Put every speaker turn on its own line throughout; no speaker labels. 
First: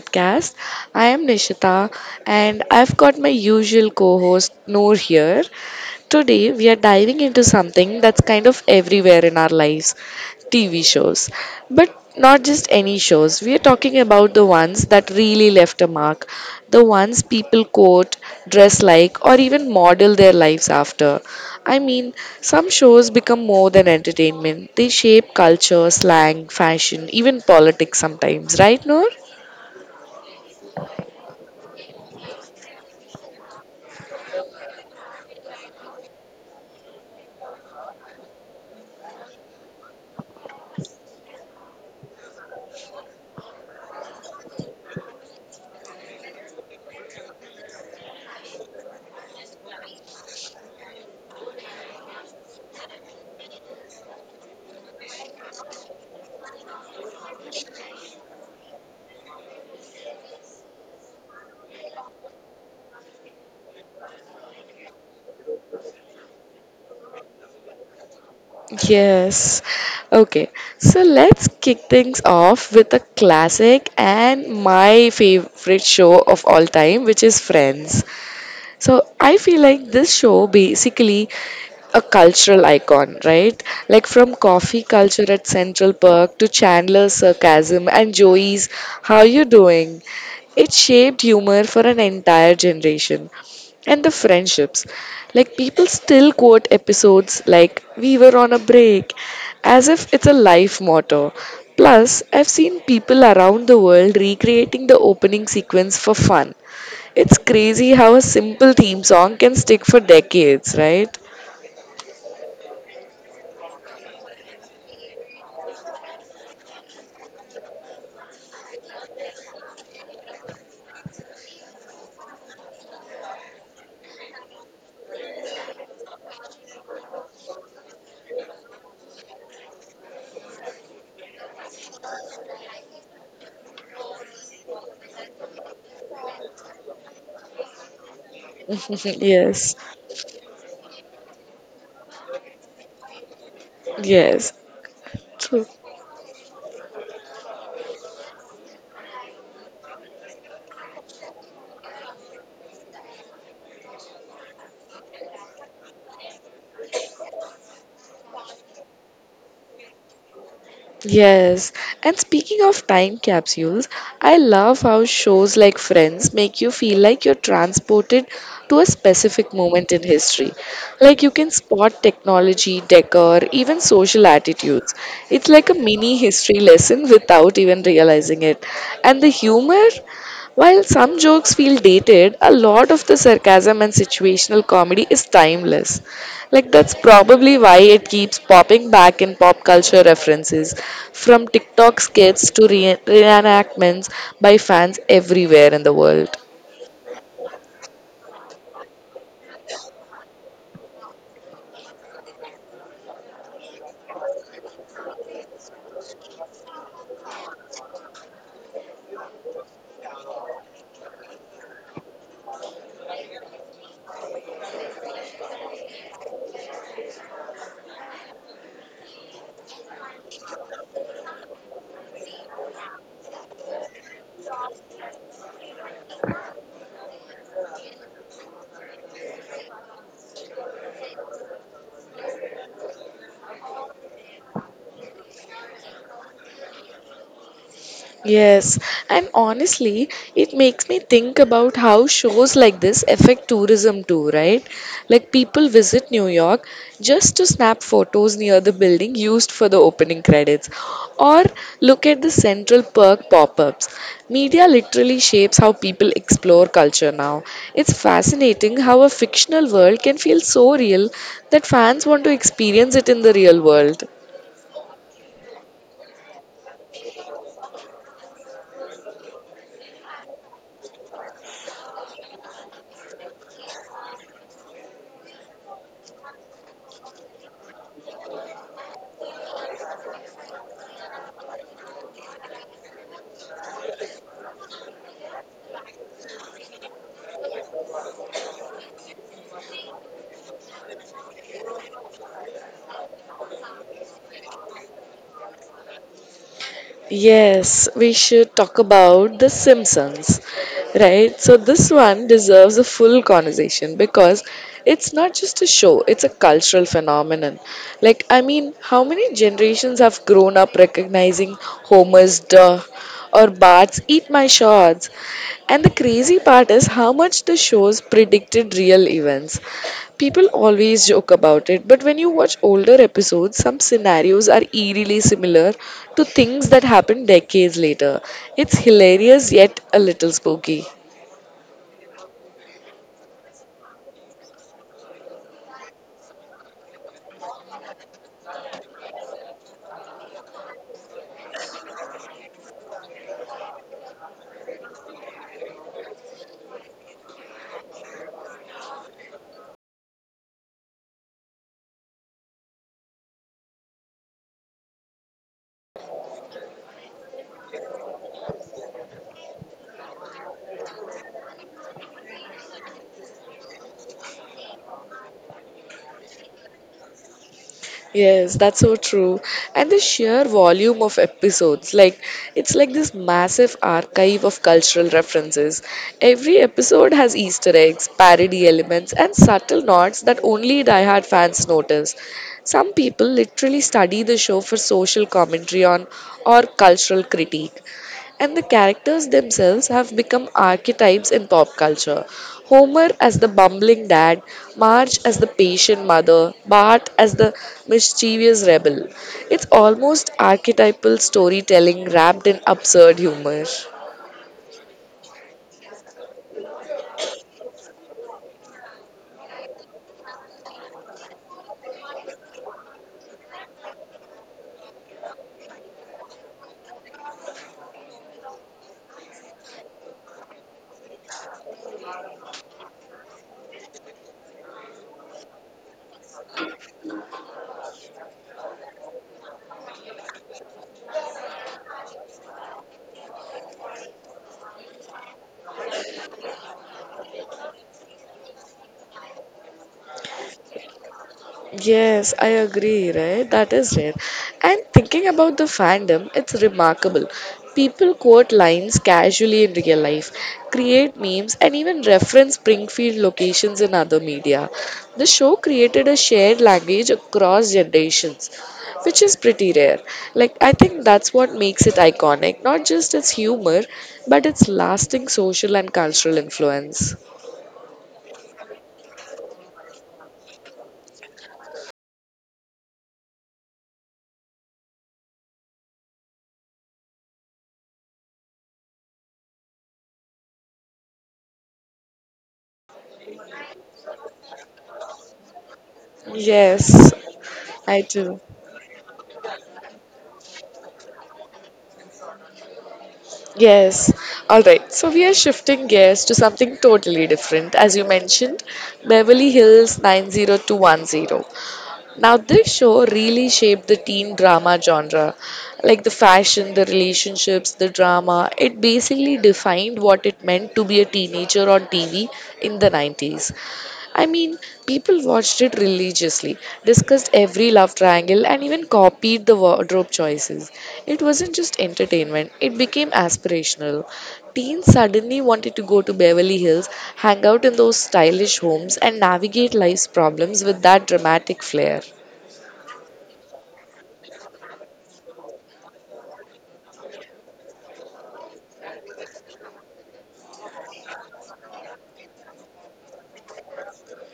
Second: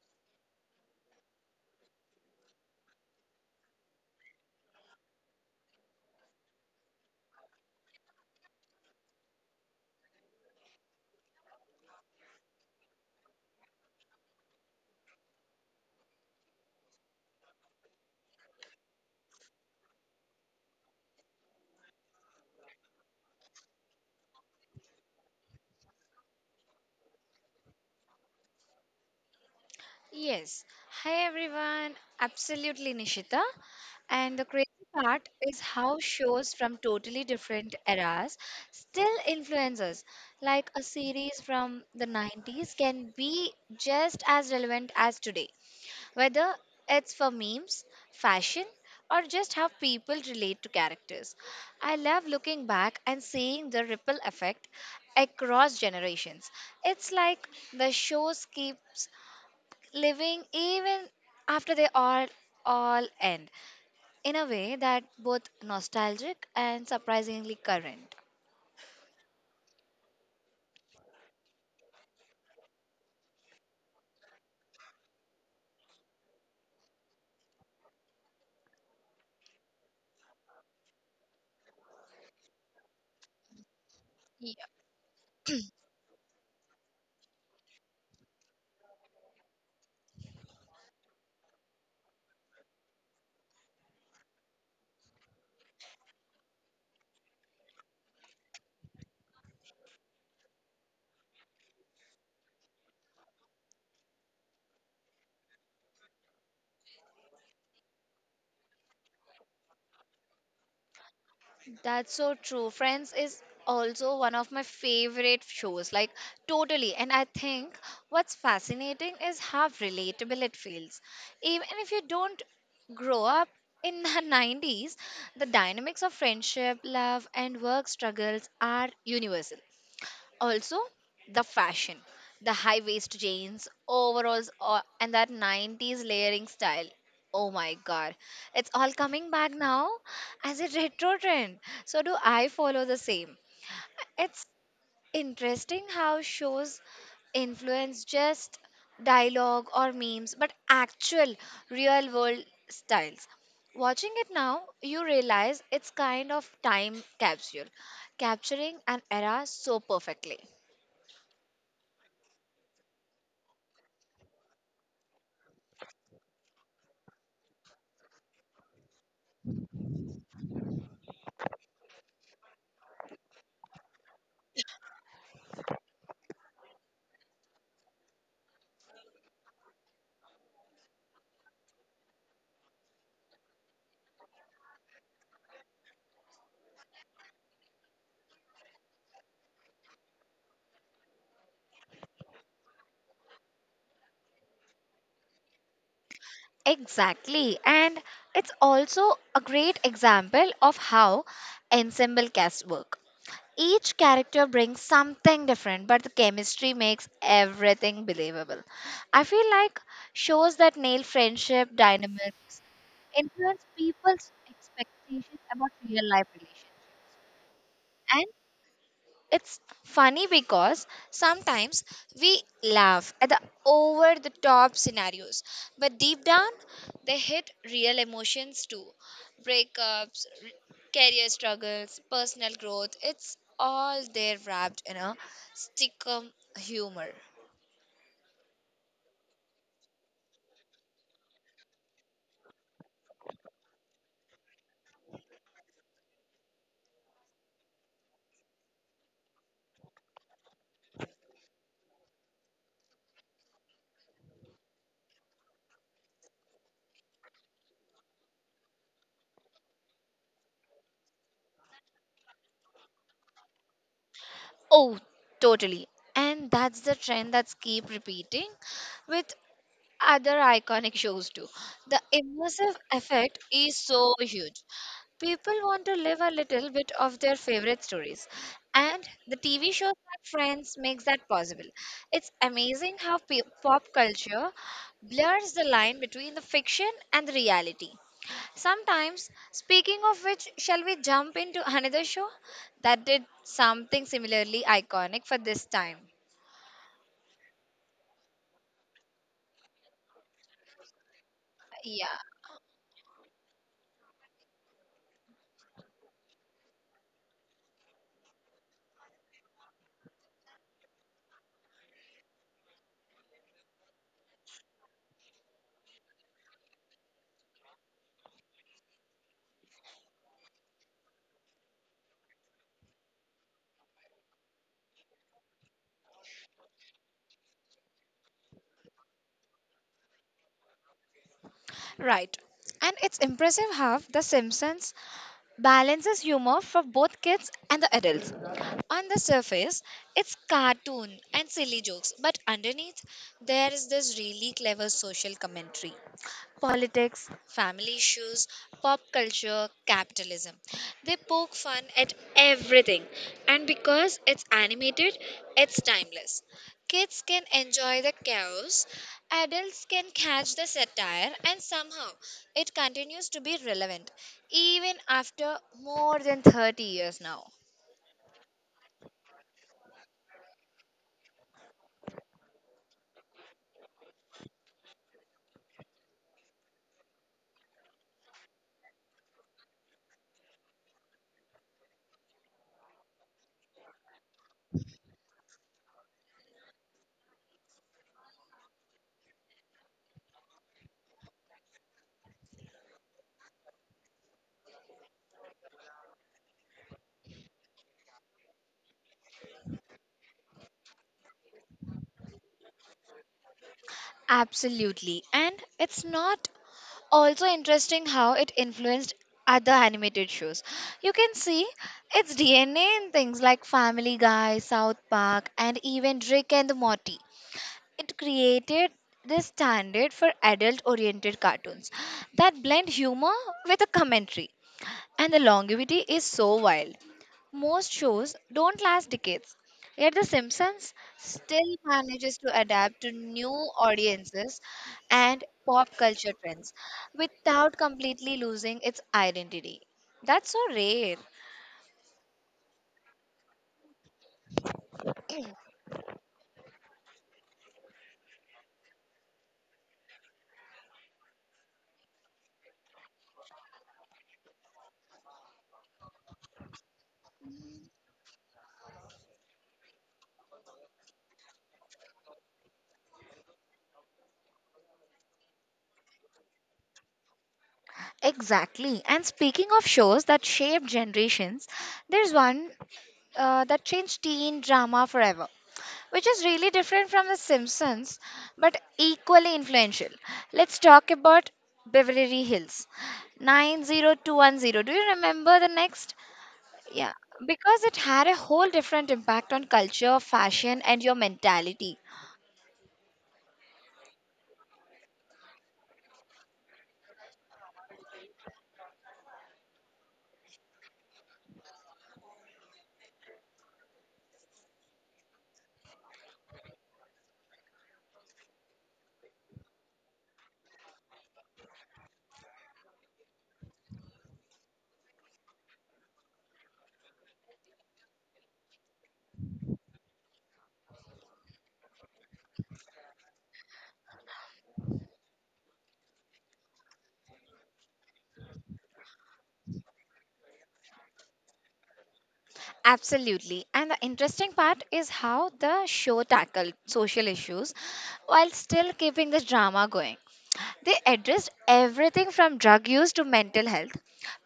podcast. I am Nishita and I've got my usual co host Noor here. Today we are diving into something that's kind of everywhere in our lives TV shows. But not just any shows. We are talking about the ones that really left a mark, the ones people quote, dress like, or even model their lives after. I mean, some shows become more than entertainment, they shape culture, slang, fashion, even politics sometimes, right, Noor?
Yes. Hi everyone. Absolutely, Nishita. And the crazy part is how shows from totally different eras still influence us. Like a series from the 90s can be just as relevant as today, whether it's for memes, fashion, or just how people relate to characters. I love looking back and seeing the ripple effect across generations. It's like the shows keeps living even after they all end in a way that both nostalgic and surprisingly current.
Yes. Okay. So let's kick things off with a classic and my favorite show of all time, which is Friends. So I feel like this show basically a cultural icon, right? Like from
Yeah,
coffee culture at Central Park to Chandler's sarcasm and Joey's how you doing? It shaped humor for an entire generation. And the friendships. Like people still quote episodes like we were on a break as if it's a life motto. Plus, I've seen people around the world recreating the opening sequence for fun it's crazy how a simple theme song can stick for decades, right?
that's so true. Friends is also one of my favorite shows, like totally. And I think what's fascinating is how relatable it feels. Even if you don't grow up in the 90s, the dynamics of friendship, love, and work struggles are universal. Also, the fashion, the high waist jeans, overalls, and that 90s layering style. Oh my god, it's all coming back
yes,
now as a retro trend. So, do I follow the same? It's
yes. True.
interesting how shows influence just dialogue or memes, but actual real world styles. Watching it now, you realize it's kind of time capsule, capturing an era so perfectly.
Yes, and speaking of time capsules, I love how shows like Friends make you feel like you're transported to a specific moment in history. Like you can spot technology, decor, even social attitudes. It's like a mini history lesson without even realizing it. And the humor, while some jokes feel dated, a lot of the sarcasm and situational comedy is timeless. Like that's probably why it keeps popping back in pop culture references, from TikTok skits to reenactments by fans everywhere in the world.
Exactly. And it's also a great example of how ensemble casts work. Each character brings something different, but the chemistry makes everything believable. I feel like shows that nail friendship dynamics influence people's expectations about real life relations. It's funny because sometimes we laugh at the over the top scenarios, but deep down, they hit real emotions too. Breakups, career struggles, personal growth, it's all there wrapped in a stickum humor.
Yes, and honestly, it makes me think about how shows like this affect tourism too, right? Like people visit New York just to snap photos near the building used for the opening credits or look at the Central Park pop ups. Media literally shapes how people explore culture now. It's fascinating how a fictional world can feel so real that fans want to experience it in the real world.
Oh, totally. And that's the trend that's keep repeating with other iconic shows too. The immersive effect is so huge. People want to live a little bit of their favorite stories, and the TV shows like Friends makes that possible. It's amazing how pop culture blurs the line between the fiction and the reality. Sometimes, speaking of which, shall we jump into another show that did something similarly iconic for this time?
Yes, we should talk about The Simpsons, right? So, this
Yeah.
one deserves a full conversation because it's not just a show, it's a cultural phenomenon. Like, I mean, how many generations have grown up recognizing Homer's duh or Bart's eat my shorts? And the crazy part is how much the shows predicted real events. People always joke about it, but when you watch older episodes, some scenarios are eerily similar to things that happen decades later. It's hilarious yet a little spooky.
Right. And it's impressive how The Simpsons balances humor for both kids and the adults. On the surface, it's cartoon and silly jokes, but underneath, there is this really clever social commentary politics, family issues, pop culture, capitalism. They poke fun at everything, and because it's animated, it's timeless. Kids can enjoy the chaos, adults can catch the satire, and somehow it continues to be relevant even after more than 30 years now.
Yes, that's so true. And the sheer volume of episodes, like it's like this massive archive of cultural references. Every episode has Easter eggs, parody elements, and subtle nods that only diehard fans notice. Some people literally study the show for social commentary on or cultural critique and the characters themselves have become archetypes in pop culture. Homer as the bumbling dad, Marge as the patient mother, Bart as the mischievous rebel. It's almost archetypal storytelling wrapped in absurd humor.
Absolutely. And it's not also interesting how it influenced other animated shows. You can see its DNA in things like Family Guy, South Park, and even Rick and Morty. It created this standard for adult oriented cartoons that blend humor with a commentary and the longevity is so wild. Most shows don't last decades, yet The Simpsons still manages to adapt to new audiences and pop culture trends without completely losing its identity. That's so rare.
Yes, I agree, right? That is rare. And thinking about the fandom, it's remarkable. People quote lines casually in real life, create memes, and even reference Springfield locations in other media. The show created a shared language across generations, which is pretty rare. Like, I think that's what makes it iconic, not just its humor, but its lasting social and cultural influence.
Exactly. And speaking of shows that shaped generations, there's one that changed teen drama forever, which is really different from The Simpsons, but equally influential. Let's talk about Beverly Hills 90210. Do you remember the next? Yeah,
Yes,
because it
I
had a
do.
whole different impact on culture, fashion, and your mentality.
Yes. All right. So we are shifting gears to something totally different. As you mentioned, Beverly Hills 90210. Now, this show really shaped the teen drama genre. Like the fashion, the relationships, the drama, it basically defined what it meant to be a teenager on TV in the 90s. I mean, people watched it religiously, discussed every love triangle, and even copied the wardrobe choices. It wasn't just entertainment, it became aspirational. Teens suddenly wanted to go to Beverly Hills, hang out in those stylish homes, and navigate life's problems with that dramatic flair.
Absolutely. And the interesting part is how the show tackled social issues while still keeping the drama going. They addressed everything from drug use to mental health,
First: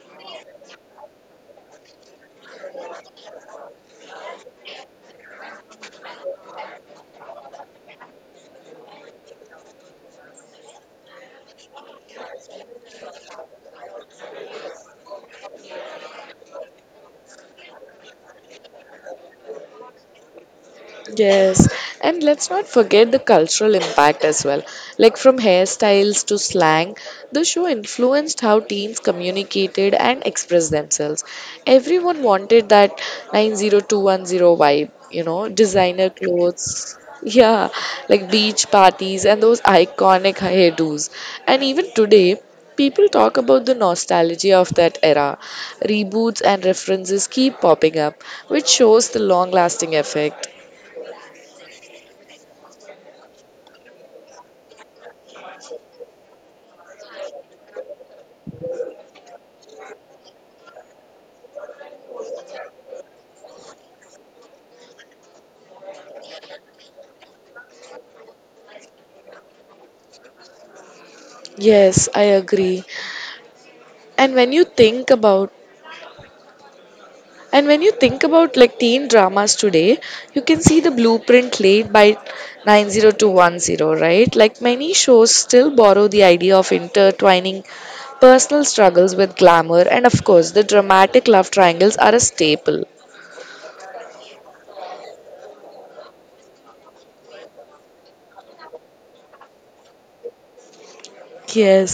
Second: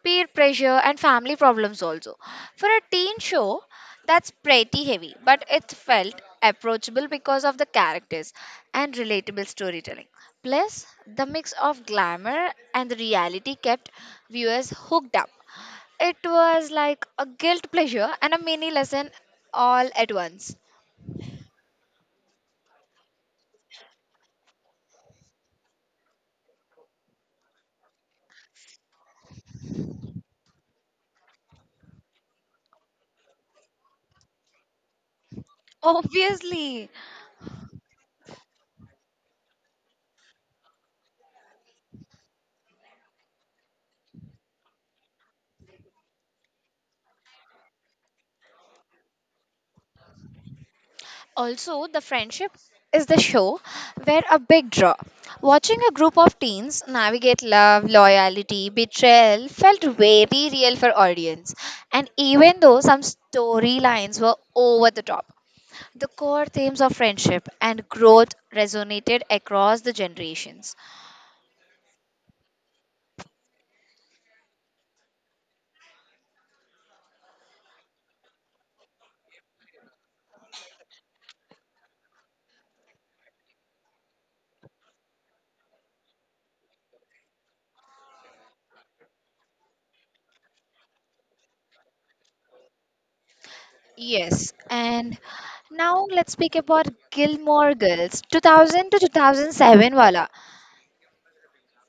peer pressure, and family problems also. For a teen show, that's pretty heavy, but it felt approachable because of the characters and relatable storytelling. Plus, the mix of glamour and the reality kept viewers hooked up. It was like a guilt pleasure and a mini lesson all at once.
Yes, and let's not forget the cultural impact as well. Like from hairstyles to slang, the show influenced how teens communicated and expressed themselves. Everyone wanted that 90210 vibe, you know, designer
Obviously,
clothes. Yeah, like beach parties and those iconic hairdos. And even today, people talk about the nostalgia of that era. Reboots and references keep popping up, which shows the long lasting effect.
also, the friendship is the show where a big draw. Watching a group of teens navigate love, loyalty, betrayal felt very real for audience. And even though some storylines were over the top, the core themes of friendship and growth resonated across the generations.
Yes, I agree. And when you think about and when you think about like teen dramas today, you can see the blueprint laid by 90210, right? Like many shows still borrow the idea of intertwining personal struggles with glamour and of course the dramatic love triangles are a staple.
Yes, and now let's speak about Gilmore Girls 2000 to 2007 wala.
Yes.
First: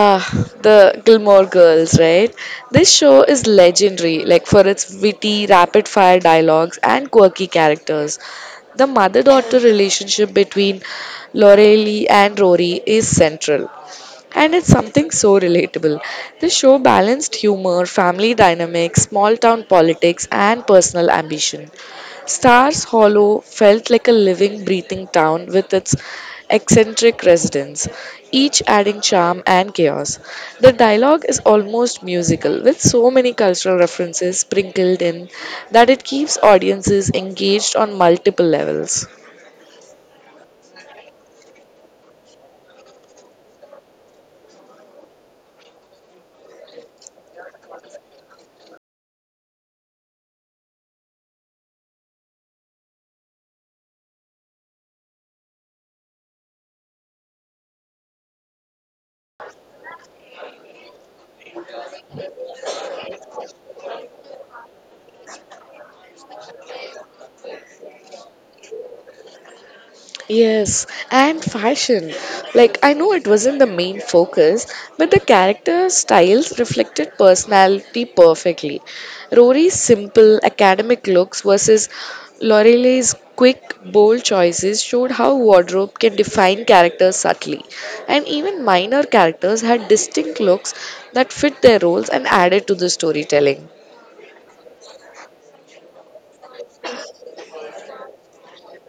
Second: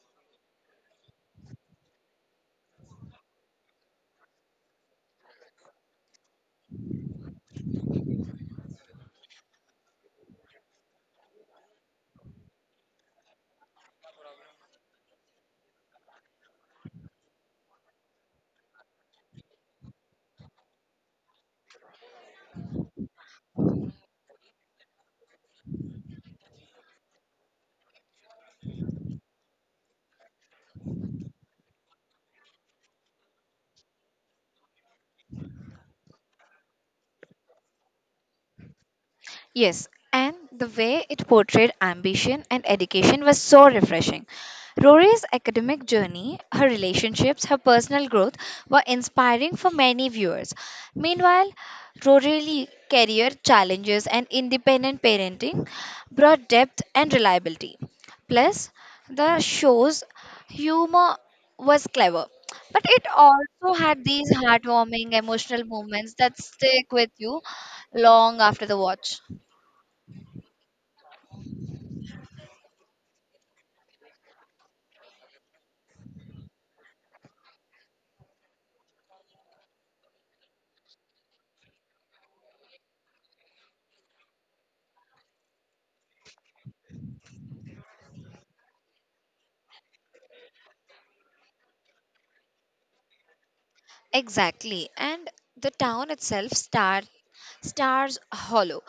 Ah, the Gilmore Girls, right? This show is legendary, like for its witty, rapid fire dialogues and quirky characters. The mother daughter relationship between Lorelei and Rory is central, and it's something so relatable. The show balanced humor, family dynamics, small town politics, and personal ambition. Stars Hollow felt like a living, breathing town with its eccentric residents, each adding charm and chaos. The dialogue is almost musical, with so many cultural references sprinkled in that it keeps audiences engaged on multiple levels.
Yes, and the way it portrayed ambition and education was so refreshing. Rory's academic journey, her relationships, her personal growth were inspiring for many viewers. Meanwhile, Rory's career challenges and independent parenting brought depth and reliability. Plus, the show's humor was clever, but it also had these heartwarming emotional moments that stick with you long after the watch.
Yes, and fashion. Like, I know it wasn't the main focus, but the character styles reflected personality perfectly. Rory's simple academic looks versus Lorelai's quick, bold choices showed how wardrobe can define characters subtly. And even minor characters had distinct looks that fit their roles and added to the storytelling.
Exactly. And the town itself, Stars Hollow,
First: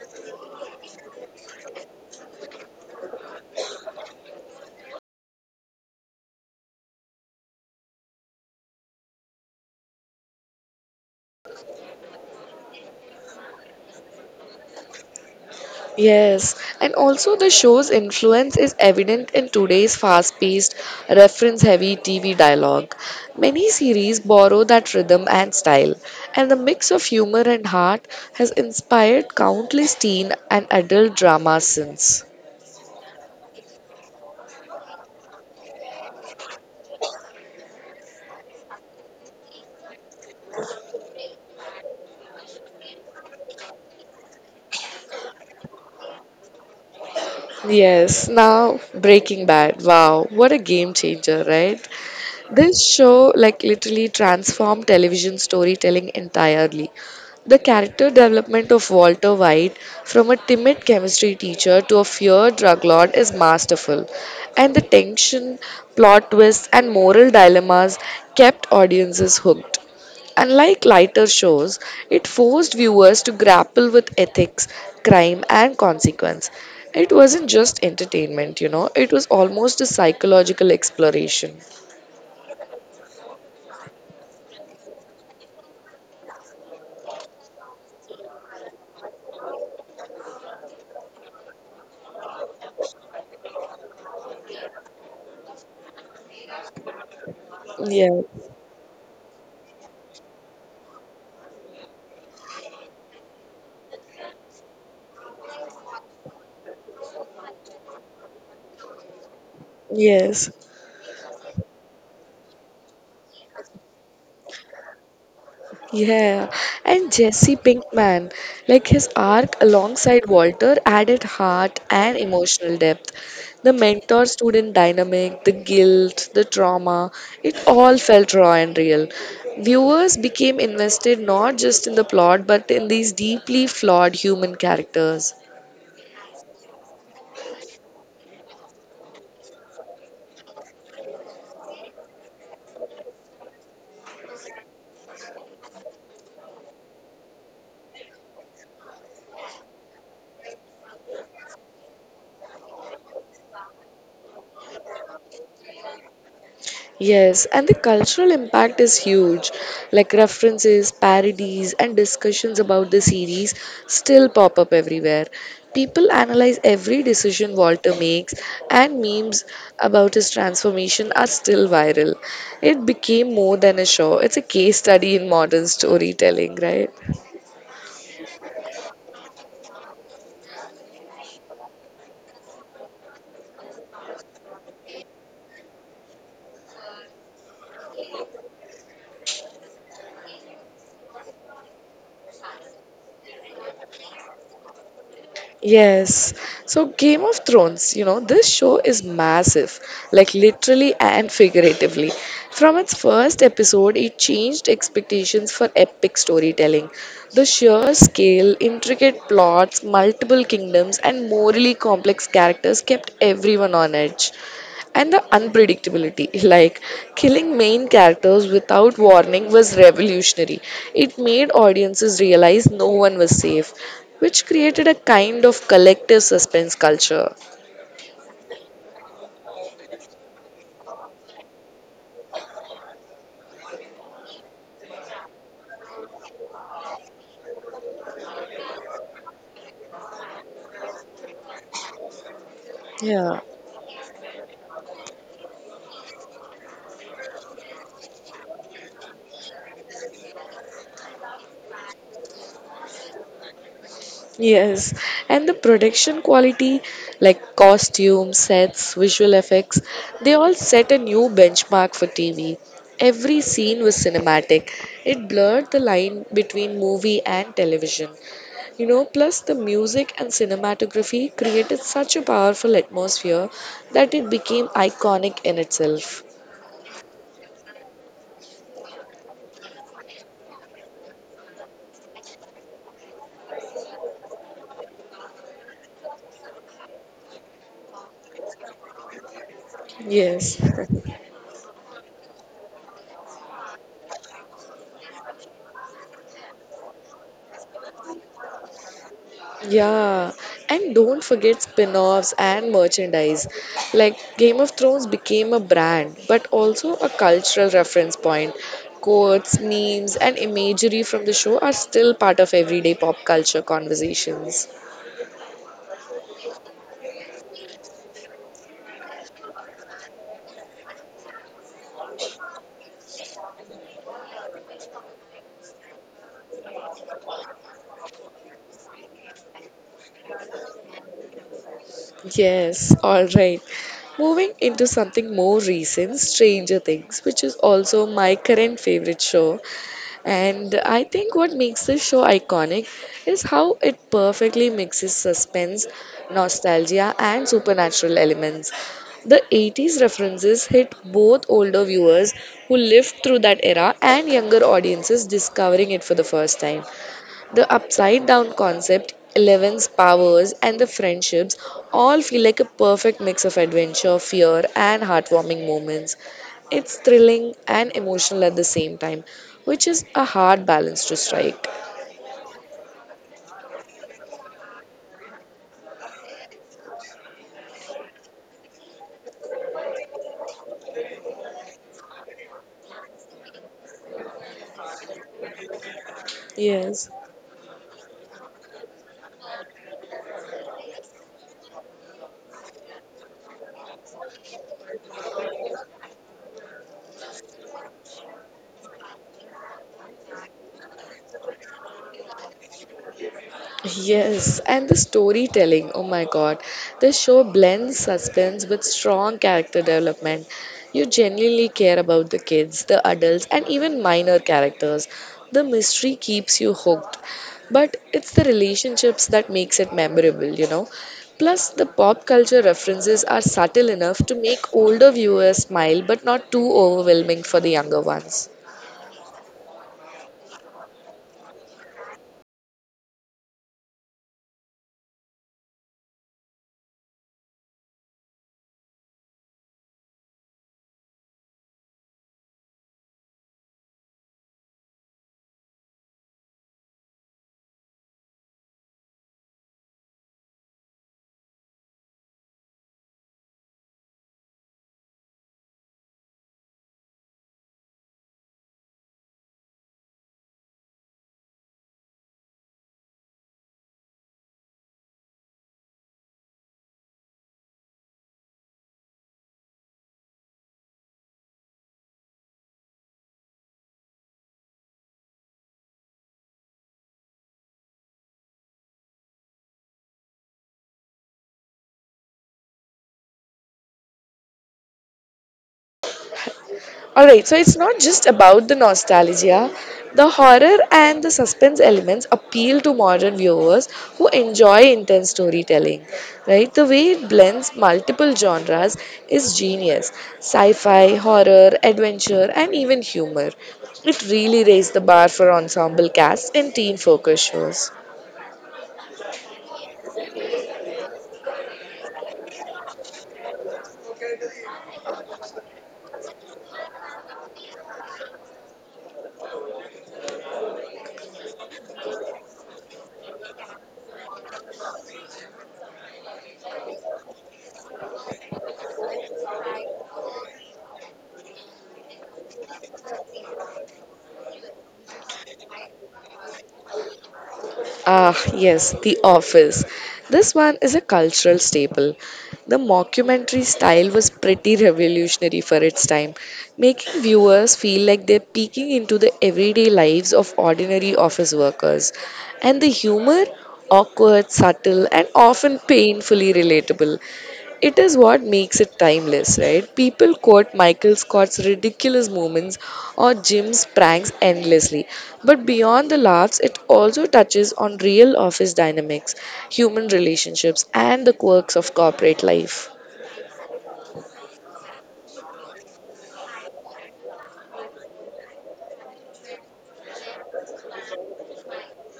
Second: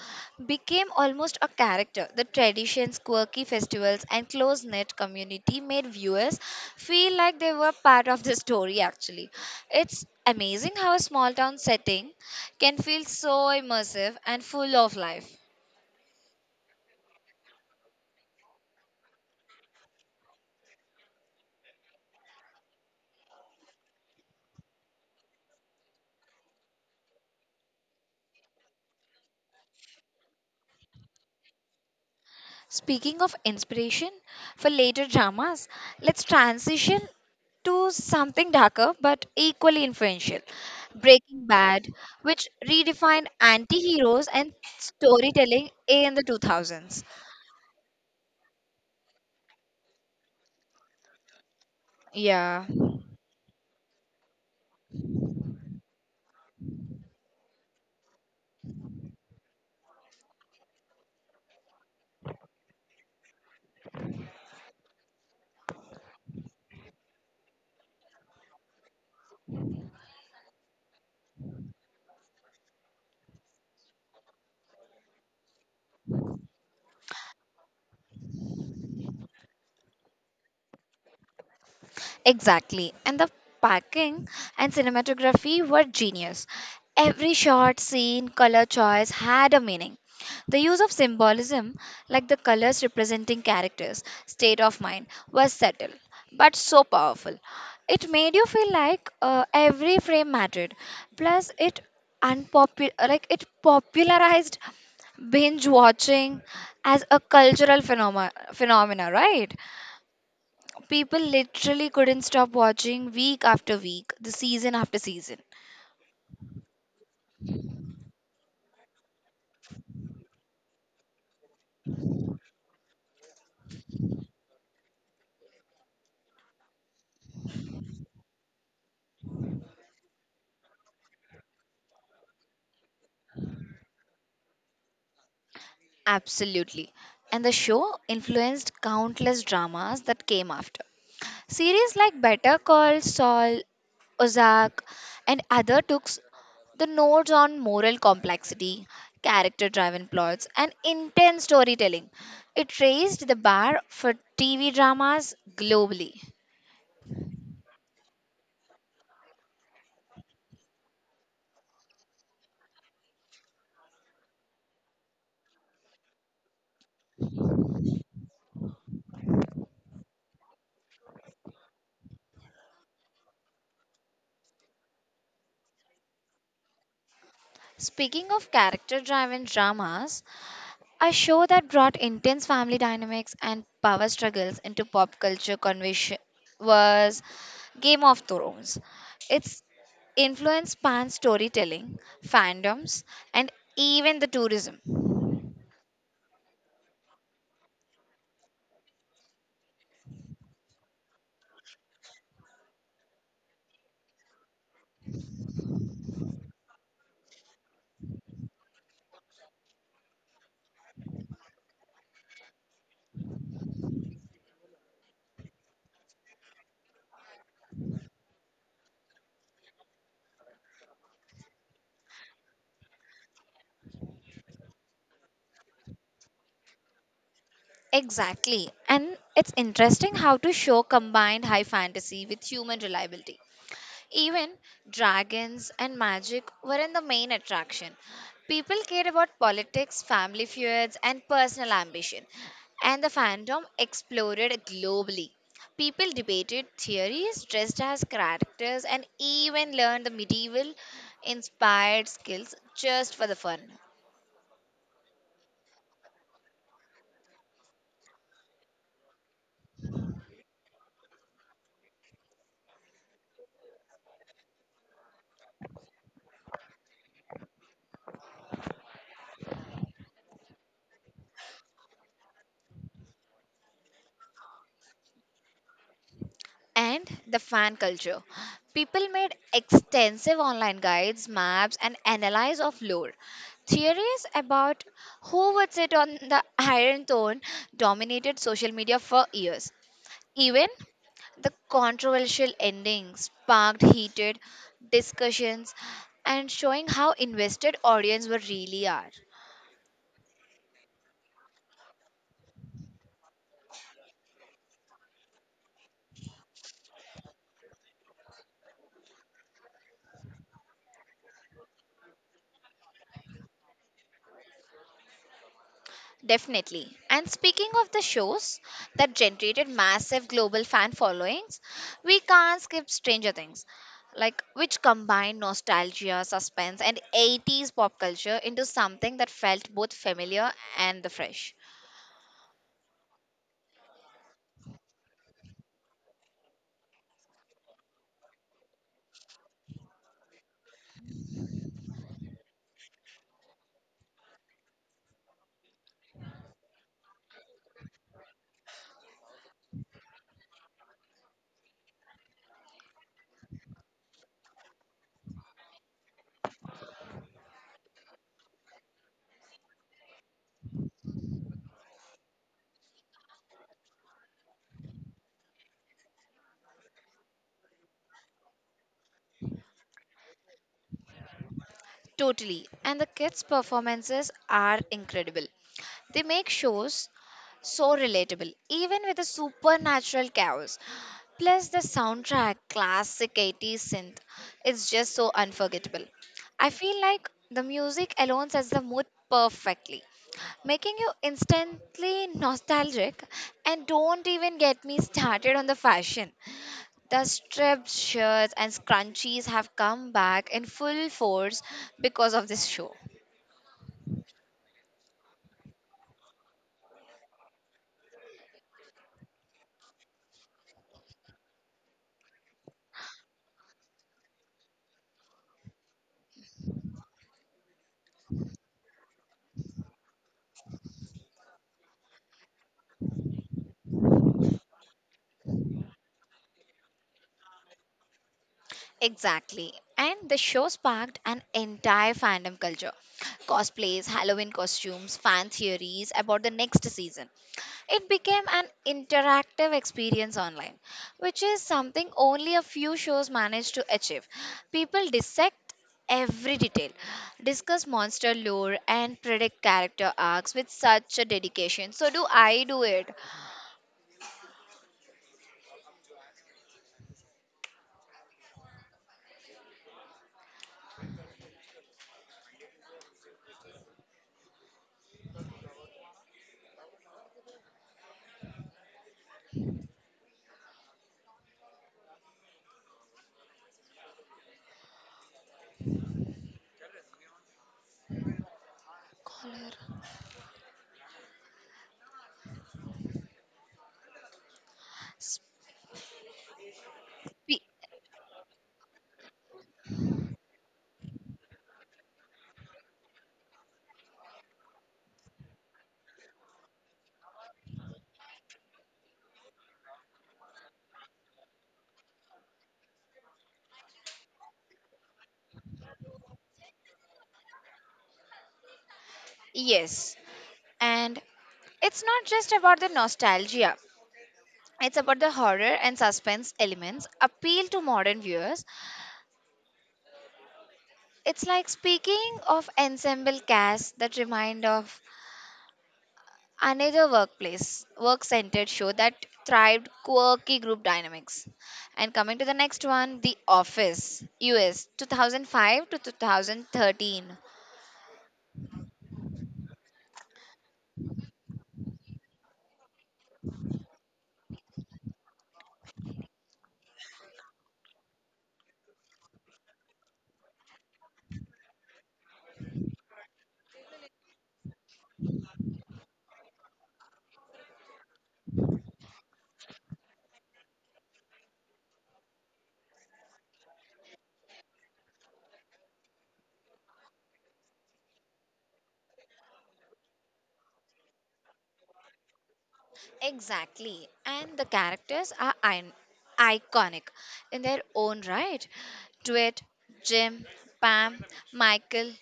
became almost a character. The traditions, quirky festivals, and close knit community made viewers feel like they were part of the story, actually. It's amazing how a small town setting can feel so immersive and full of life.
Yes, and also the show's influence is evident in today's fast paced, reference heavy TV dialogue. Many series borrow that rhythm and style, and the mix of humor and heart has inspired countless teen and adult dramas since.
Speaking of inspiration for later dramas, let's transition to something darker but equally influential Breaking Bad, which redefined anti heroes and storytelling in the 2000s.
Yes, now Breaking Bad. Wow, what a game changer, right?
Yeah.
This show like literally transformed television storytelling entirely. The character development of Walter White from a timid chemistry teacher to a feared drug lord is masterful, and the tension, plot twists, and moral dilemmas kept audiences hooked. Unlike lighter shows, it forced viewers to grapple with ethics, crime, and consequence. It wasn't just entertainment, you know, it was almost a psychological exploration.
Exactly. And the packing and cinematography were genius. Every shot, scene, color choice had a meaning. The use of symbolism, like the colors representing characters, state of mind, was subtle but so powerful. It
Yeah.
made you feel like every frame mattered. Plus, it unpopular like it popularized binge watching as a cultural phenomena, right?
Yes,
People literally couldn't stop watching week after week, the season after season.
yeah. And Jesse Pinkman, like his arc alongside Walter, added heart and emotional depth. The mentor student dynamic, the guilt, the trauma, it all felt raw and real. Viewers became invested not just in the plot but in these deeply flawed human characters.
Absolutely. And the show influenced countless dramas that came after. Series like Better Call Saul, Ozark, and other took the notes on moral complexity, character driven plots, and intense storytelling. It raised the bar for TV dramas globally.
Yes, and the cultural impact is huge. Like references, parodies, and discussions about the series still pop up everywhere. People analyze every decision Walter makes, and memes about his transformation are still viral. It became more than a show, it's a case study in modern storytelling, right?
Speaking of character driven dramas, a show that brought intense family dynamics and power struggles into pop culture conversation was Game of Thrones. Its influence spans storytelling, fandoms, and even the tourism.
Yes. So Game of Thrones, you know, this show is massive, like literally and figuratively. From its first episode, it changed expectations for epic storytelling. The sheer scale, intricate plots, multiple kingdoms, and morally complex characters kept everyone on edge and the unpredictability like killing main characters without warning was revolutionary. It made audiences realize no one was safe, which created a kind of collective suspense culture.
Exactly. And it's interesting how to show combined high fantasy with human reliability. Even dragons and magic weren't the main attraction. People cared about politics, family feuds, and personal ambition, and the
Yeah.
fandom exploded globally. People debated theories, dressed as characters, and even learned the medieval inspired skills just for the fun.
Yes, and the production quality like costumes sets visual effects they all set a new benchmark for TV. Every scene was cinematic, it blurred the line between movie and television. You know, plus the music and cinematography created such a powerful atmosphere that it became iconic in itself.
And the fan culture. People made extensive online guides, maps, and analysis of lore. Theories about who would sit on the Iron Throne dominated social media for years.
Yes.
Even the controversial ending sparked heated discussions and showing how invested audience were really are.
Yeah, and don't forget spin offs and merchandise. Like Game of Thrones became a brand, but also a cultural reference point. Quotes, memes, and imagery from the show are still part of everyday pop culture conversations.
Definitely. And speaking of the shows that generated massive global fan followings, we can't skip Stranger Things, like which combined nostalgia, suspense, and 80s pop culture into something that felt both familiar and the fresh.
Yes, all right. Moving into something more recent, Stranger Things, which is also my current favorite show. And I think what makes this show iconic is how it perfectly mixes suspense, nostalgia, and supernatural elements. The 80s references hit both older viewers who lived through that era and younger audiences discovering it for the first time. The upside down concept, Eleven's powers, and the friendships all feel like a perfect mix of adventure, fear, and heartwarming moments. It's thrilling and emotional at the same time, which is a hard balance to strike.
Totally. And the kids' performances are incredible. They make shows so relatable, even with the supernatural chaos. Plus, the soundtrack, classic 80s synth, it's just so unforgettable. I feel
Yes.
like the music alone sets the mood perfectly, making you instantly nostalgic. And don't even get me started on the fashion. The striped shirts and scrunchies have come back in full force because of this show.
Yes, and the storytelling, oh my god. The show blends suspense with strong character development. You genuinely care about the kids, the adults, and even minor characters. The mystery keeps you hooked, but it's the relationships that makes it memorable, you know. Plus, the pop culture references are subtle enough to make older viewers smile, but not too overwhelming for the younger ones.
Exactly. And the show sparked an entire fandom culture. Cosplays, Halloween costumes, fan theories about the next season. It became an interactive experience online, which is something only a few shows managed to achieve. People dissect every detail, discuss monster lore, and predict character arcs with such a dedication. So, do I do it? Collar. Spe-
Alright, so it's not just about the nostalgia. The horror and the suspense elements appeal to modern viewers who enjoy intense storytelling. Right? The way it blends multiple genres is genius. Sci-fi, horror, adventure, and even humor. It really raised the bar for ensemble casts in teen focus shows.
yes. And it's not just about the nostalgia. It's about the horror and suspense elements appeal to modern viewers. It's like speaking of ensemble casts that remind of another workplace, work-centered show that thrived quirky group dynamics. And coming to the next one, The Office, US 2005 to 2013.
Ah, yes, The Office. This one is a cultural staple. The mockumentary style was pretty revolutionary for its time, making viewers feel like they're peeking into the everyday lives of ordinary office workers. And the humor, awkward, subtle, and often painfully relatable, it is what makes it timeless, right? People quote Michael Scott's ridiculous moments or Jim's pranks endlessly. But beyond the laughs, it also touches on real office dynamics, human relationships, and the quirks of corporate life.
Exactly. And the characters are iconic in their own right. Dwight, Jim, Pam, Michael,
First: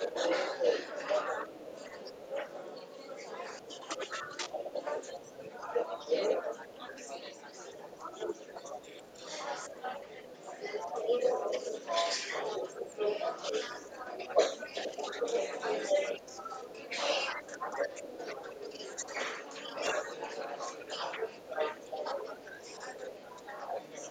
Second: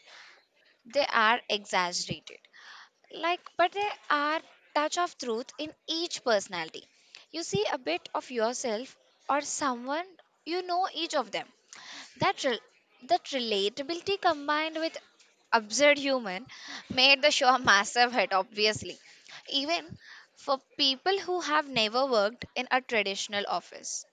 they are exaggerated. Like, but there are touch of truth in each personality. You see a bit of yourself or someone you know each of them. That rel that relatability combined with absurd humor made the show a massive hit, obviously, even for people who have never worked in a traditional office.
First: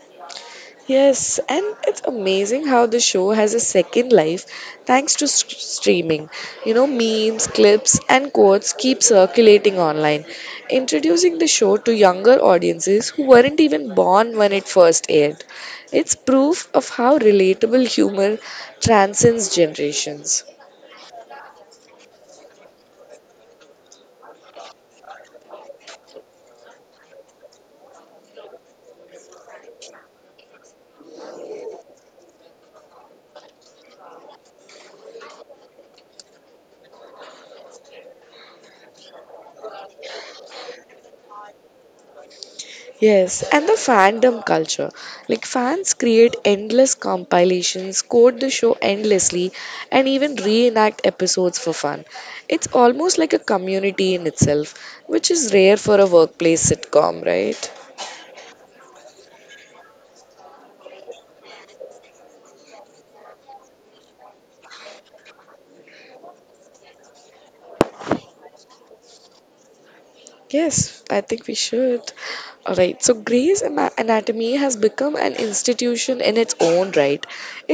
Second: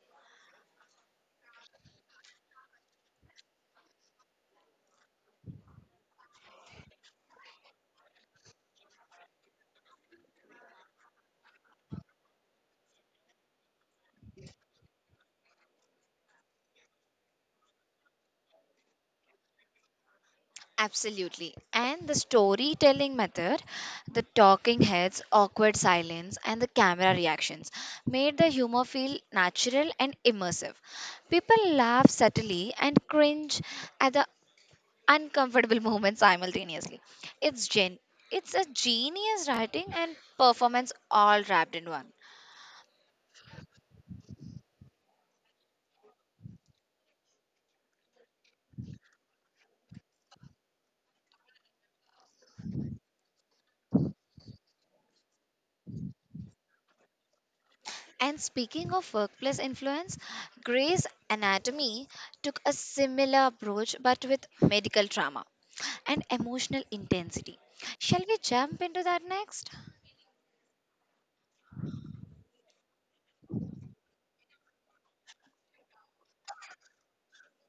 Yes, and it's amazing how the show has a second life thanks to streaming. You know, memes, clips, and quotes keep circulating online, introducing the show to younger audiences who weren't even born when it first aired. It's proof of how relatable humor transcends generations.
Absolutely. And the storytelling method, the talking heads, awkward silence, and the camera reactions made the humor feel natural and immersive. People laugh subtly and cringe at the uncomfortable moments simultaneously. It's gen it's a genius writing and performance all wrapped in one.
Yes, and the fandom culture. Like, fans create endless compilations, quote the show endlessly, and even reenact episodes for fun. It's almost like a community in itself, which is rare for a workplace sitcom, right?
And speaking of workplace influence, Grey's Anatomy took a similar approach but with medical trauma and emotional intensity. Shall we jump into that next?
Yes, I think we should. All right. So, Grey's Anatomy has become an institution in its own right.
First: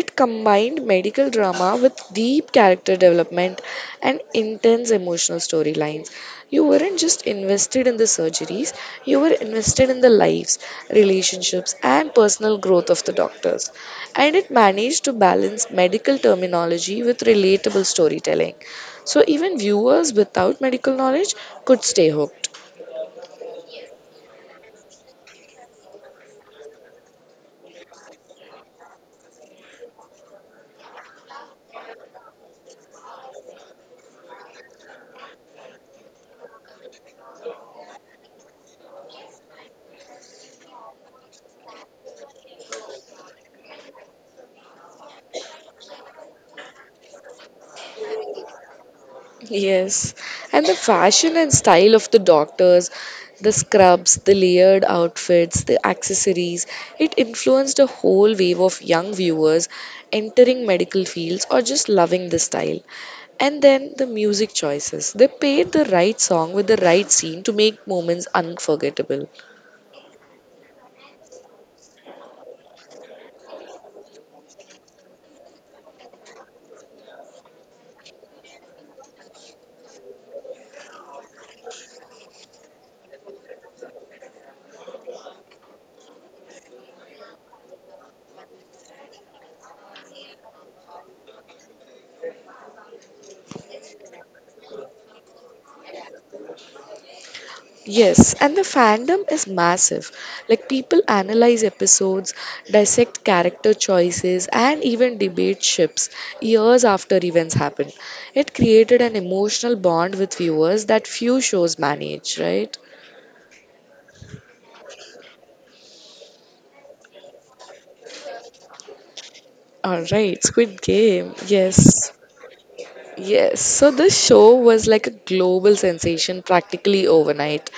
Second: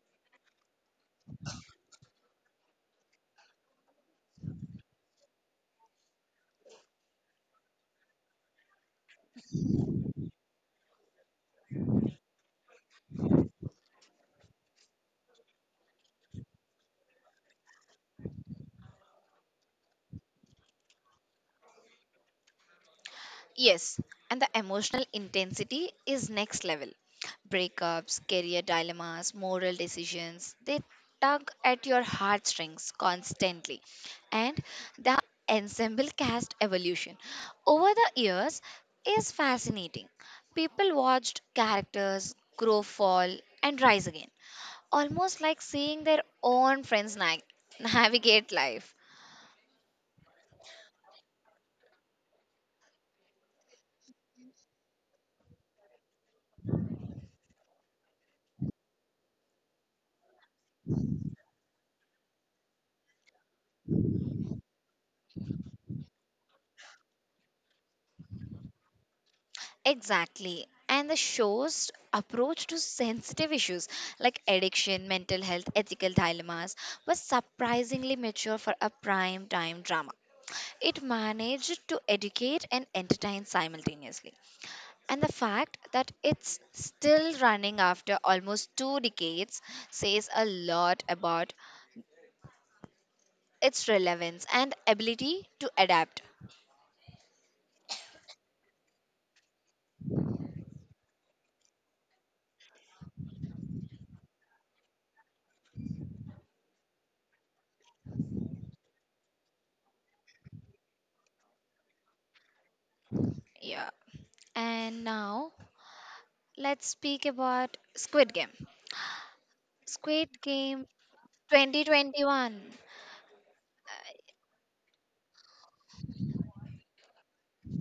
It combined medical drama with deep character development and intense emotional storylines. You weren't just invested in the surgeries, you were invested in the lives, relationships, and personal growth of the doctors. And it managed to balance medical terminology with relatable storytelling. So, even viewers without medical knowledge could stay hooked.
Yes, and the emotional intensity is next level. Breakups, career dilemmas, moral decisions, they tug at your heartstrings constantly. And the ensemble cast evolution over the years is fascinating. People watched characters grow, fall, and rise again, almost like seeing their own friends navigate life.
Yes, and the fashion and style of the doctors, the scrubs, the layered outfits, the accessories, it influenced a whole wave of young viewers entering medical fields or just loving the style. And then the music choices. They paired the right song with the right scene to make moments unforgettable.
Exactly. And the show's approach to sensitive issues like addiction, mental health, ethical dilemmas was surprisingly mature for a prime time drama. It managed to educate and entertain simultaneously. And the fact that it's still running after almost two decades says a lot about its relevance and ability to adapt.
Yes, and the fandom is massive. Like, people analyze episodes, dissect character choices, and even debate ships years after events happen. It created an emotional bond with viewers that few shows manage, right?
Yeah. And now let's speak about Squid Game. Squid
Alright, Squid
Game
Game. Yes.
2021.
Yes, so this show was like a global sensation practically overnight.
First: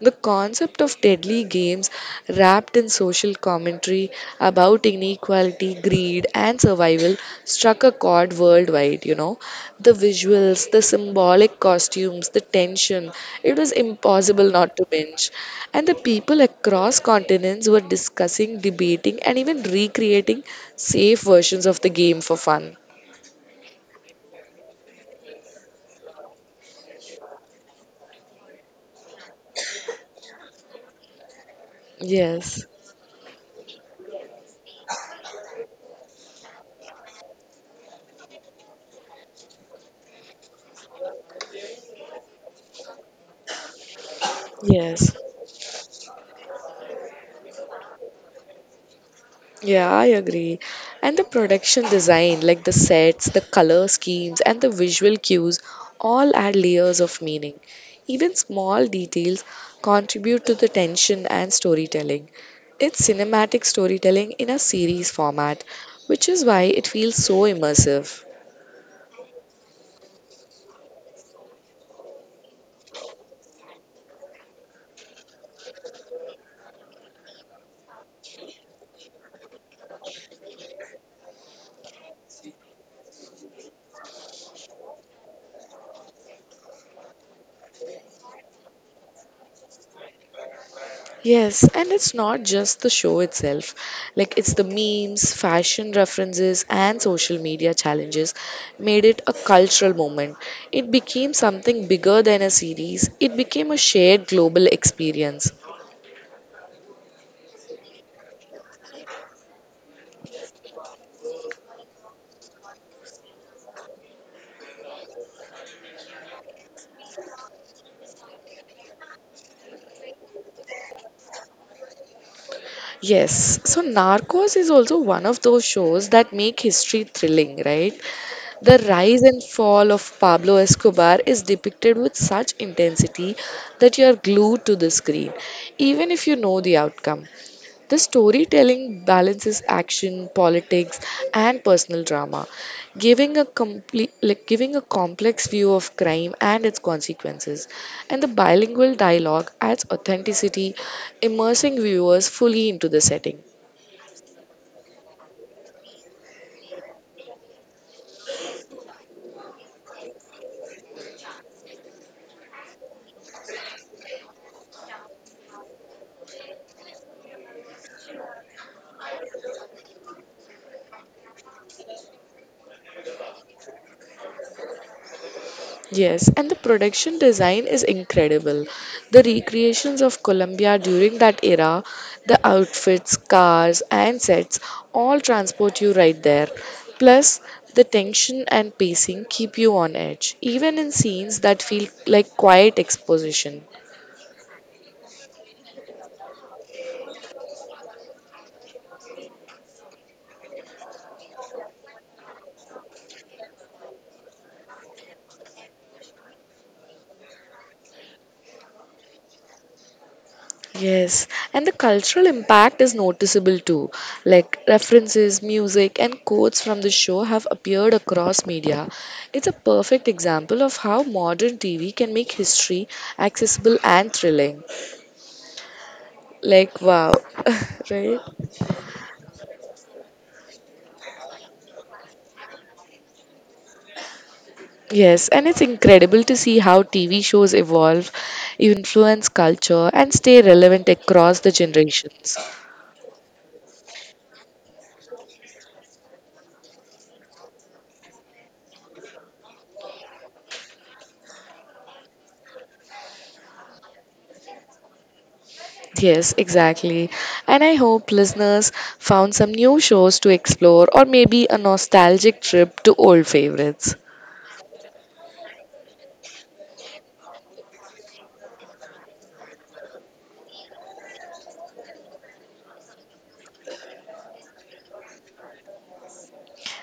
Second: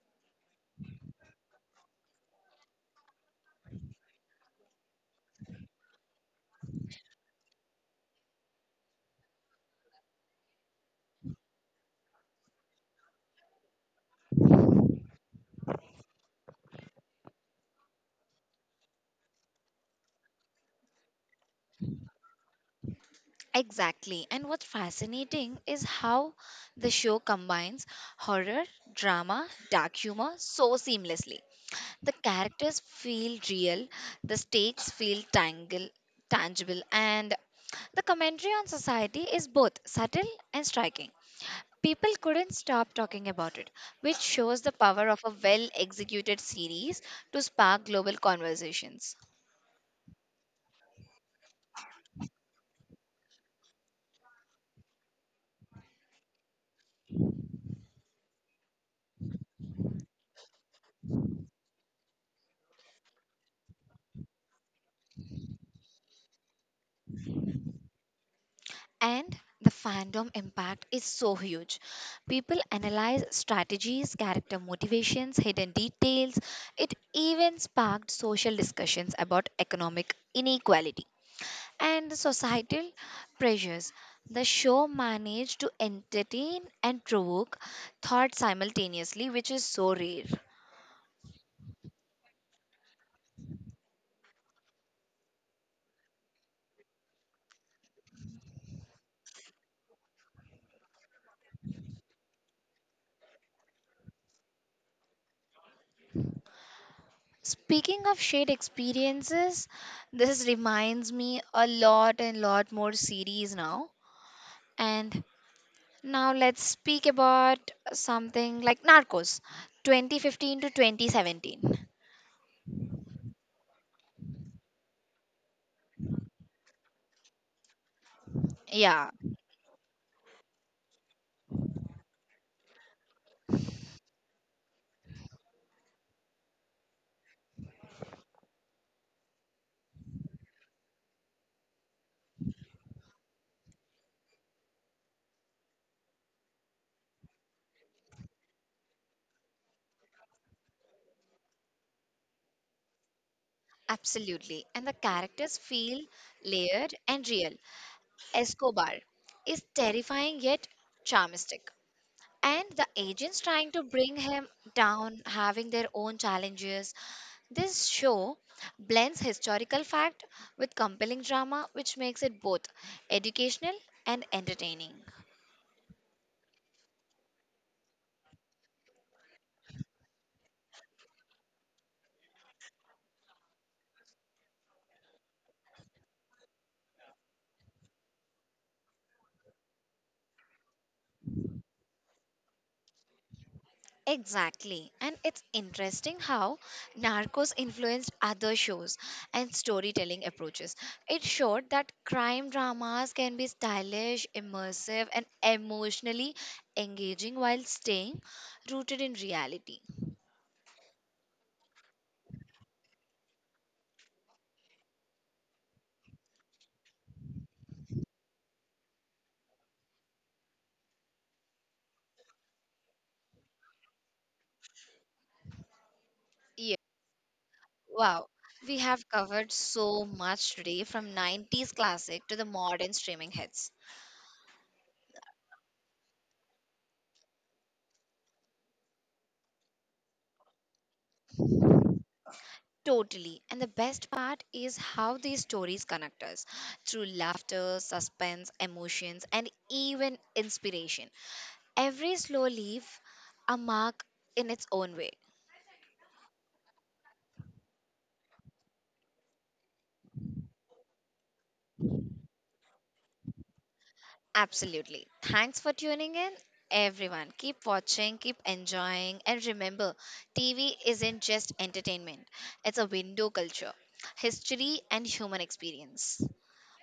The concept of deadly games wrapped in social commentary about inequality, greed, and survival struck a chord worldwide, The visuals, the symbolic costumes, the tension, it was impossible not to binge. And the people across continents were discussing, debating, and even recreating safe versions of the game for fun.
Exactly. And what's fascinating is how the show combines horror, drama, dark humor so seamlessly. The
Yes,
characters feel real, the stakes feel tangible, and the commentary on society is both subtle and striking. People couldn't stop talking about it, which shows the power of
yes.
a well executed series to spark global conversations.
Yeah, I agree. And the production design, like the sets, the color schemes, and the visual cues, all add layers of meaning. Even small details contribute to the tension and storytelling. It's cinematic storytelling in a series format, which is why it feels so immersive.
And the fandom impact is so huge. People analyze strategies, character motivations, hidden details. It even sparked social discussions about economic inequality and the societal pressures. The show managed to entertain and provoke thought simultaneously, which is so rare.
Yes, and it's not just the show itself. Like, it's the memes, fashion references, and social media challenges made it a cultural moment. It became something bigger than a series, it became a shared global experience.
Speaking of shared experiences, this reminds me a lot and lot more series now. And now let's speak about something like Narcos 2015 to 2017.
Yes, so Narcos is also one of those shows that make history thrilling, right? The
Yeah,
rise and fall of Pablo Escobar is depicted with such intensity that you are glued to the screen, even if you know the outcome. The storytelling balances action, politics, and personal drama, giving a complete, like, giving a complex view of crime and its consequences. And the bilingual dialogue adds authenticity, immersing viewers fully into the setting.
absolutely. And the characters feel layered and real. Escobar is terrifying yet charmistic. And the agents trying to bring him down, having their own challenges. This show blends historical fact with compelling drama, which makes it both educational and entertaining.
Yes, and the production design is incredible. The recreations of Colombia during that era, the outfits, cars, and sets all transport you right there. Plus, the tension and pacing keep you on edge, even in scenes that feel like quiet exposition.
Exactly. And it's interesting how Narcos influenced other shows and storytelling approaches. It showed that crime dramas can be stylish, immersive, and emotionally engaging while staying rooted in reality.
Yes, and the cultural impact is noticeable too. Like, references, music, and quotes from the show have appeared across media. It's a perfect example of how modern TV can make history accessible and thrilling.
Yeah.
Like, wow, right?
Wow, we have covered so much today from 90s classic to the modern streaming hits.
Yes, and it's incredible to see how TV shows evolve, influence culture, and stay relevant across the generations.
Totally. And the best part is how these stories connect us through laughter, suspense, emotions, and even inspiration. Every slow leaf, a mark in its own way.
Yes, exactly. And I hope listeners found some new shows to explore or maybe a nostalgic trip to old favorites.
Absolutely. Thanks for tuning in, everyone. Keep watching, keep enjoying, and remember TV isn't just entertainment, it's a window culture, history, and human experience.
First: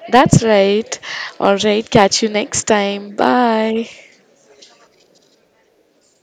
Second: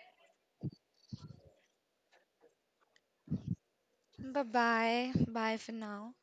That's right. All right, catch you next time. Bye.
Bye bye. Bye for now.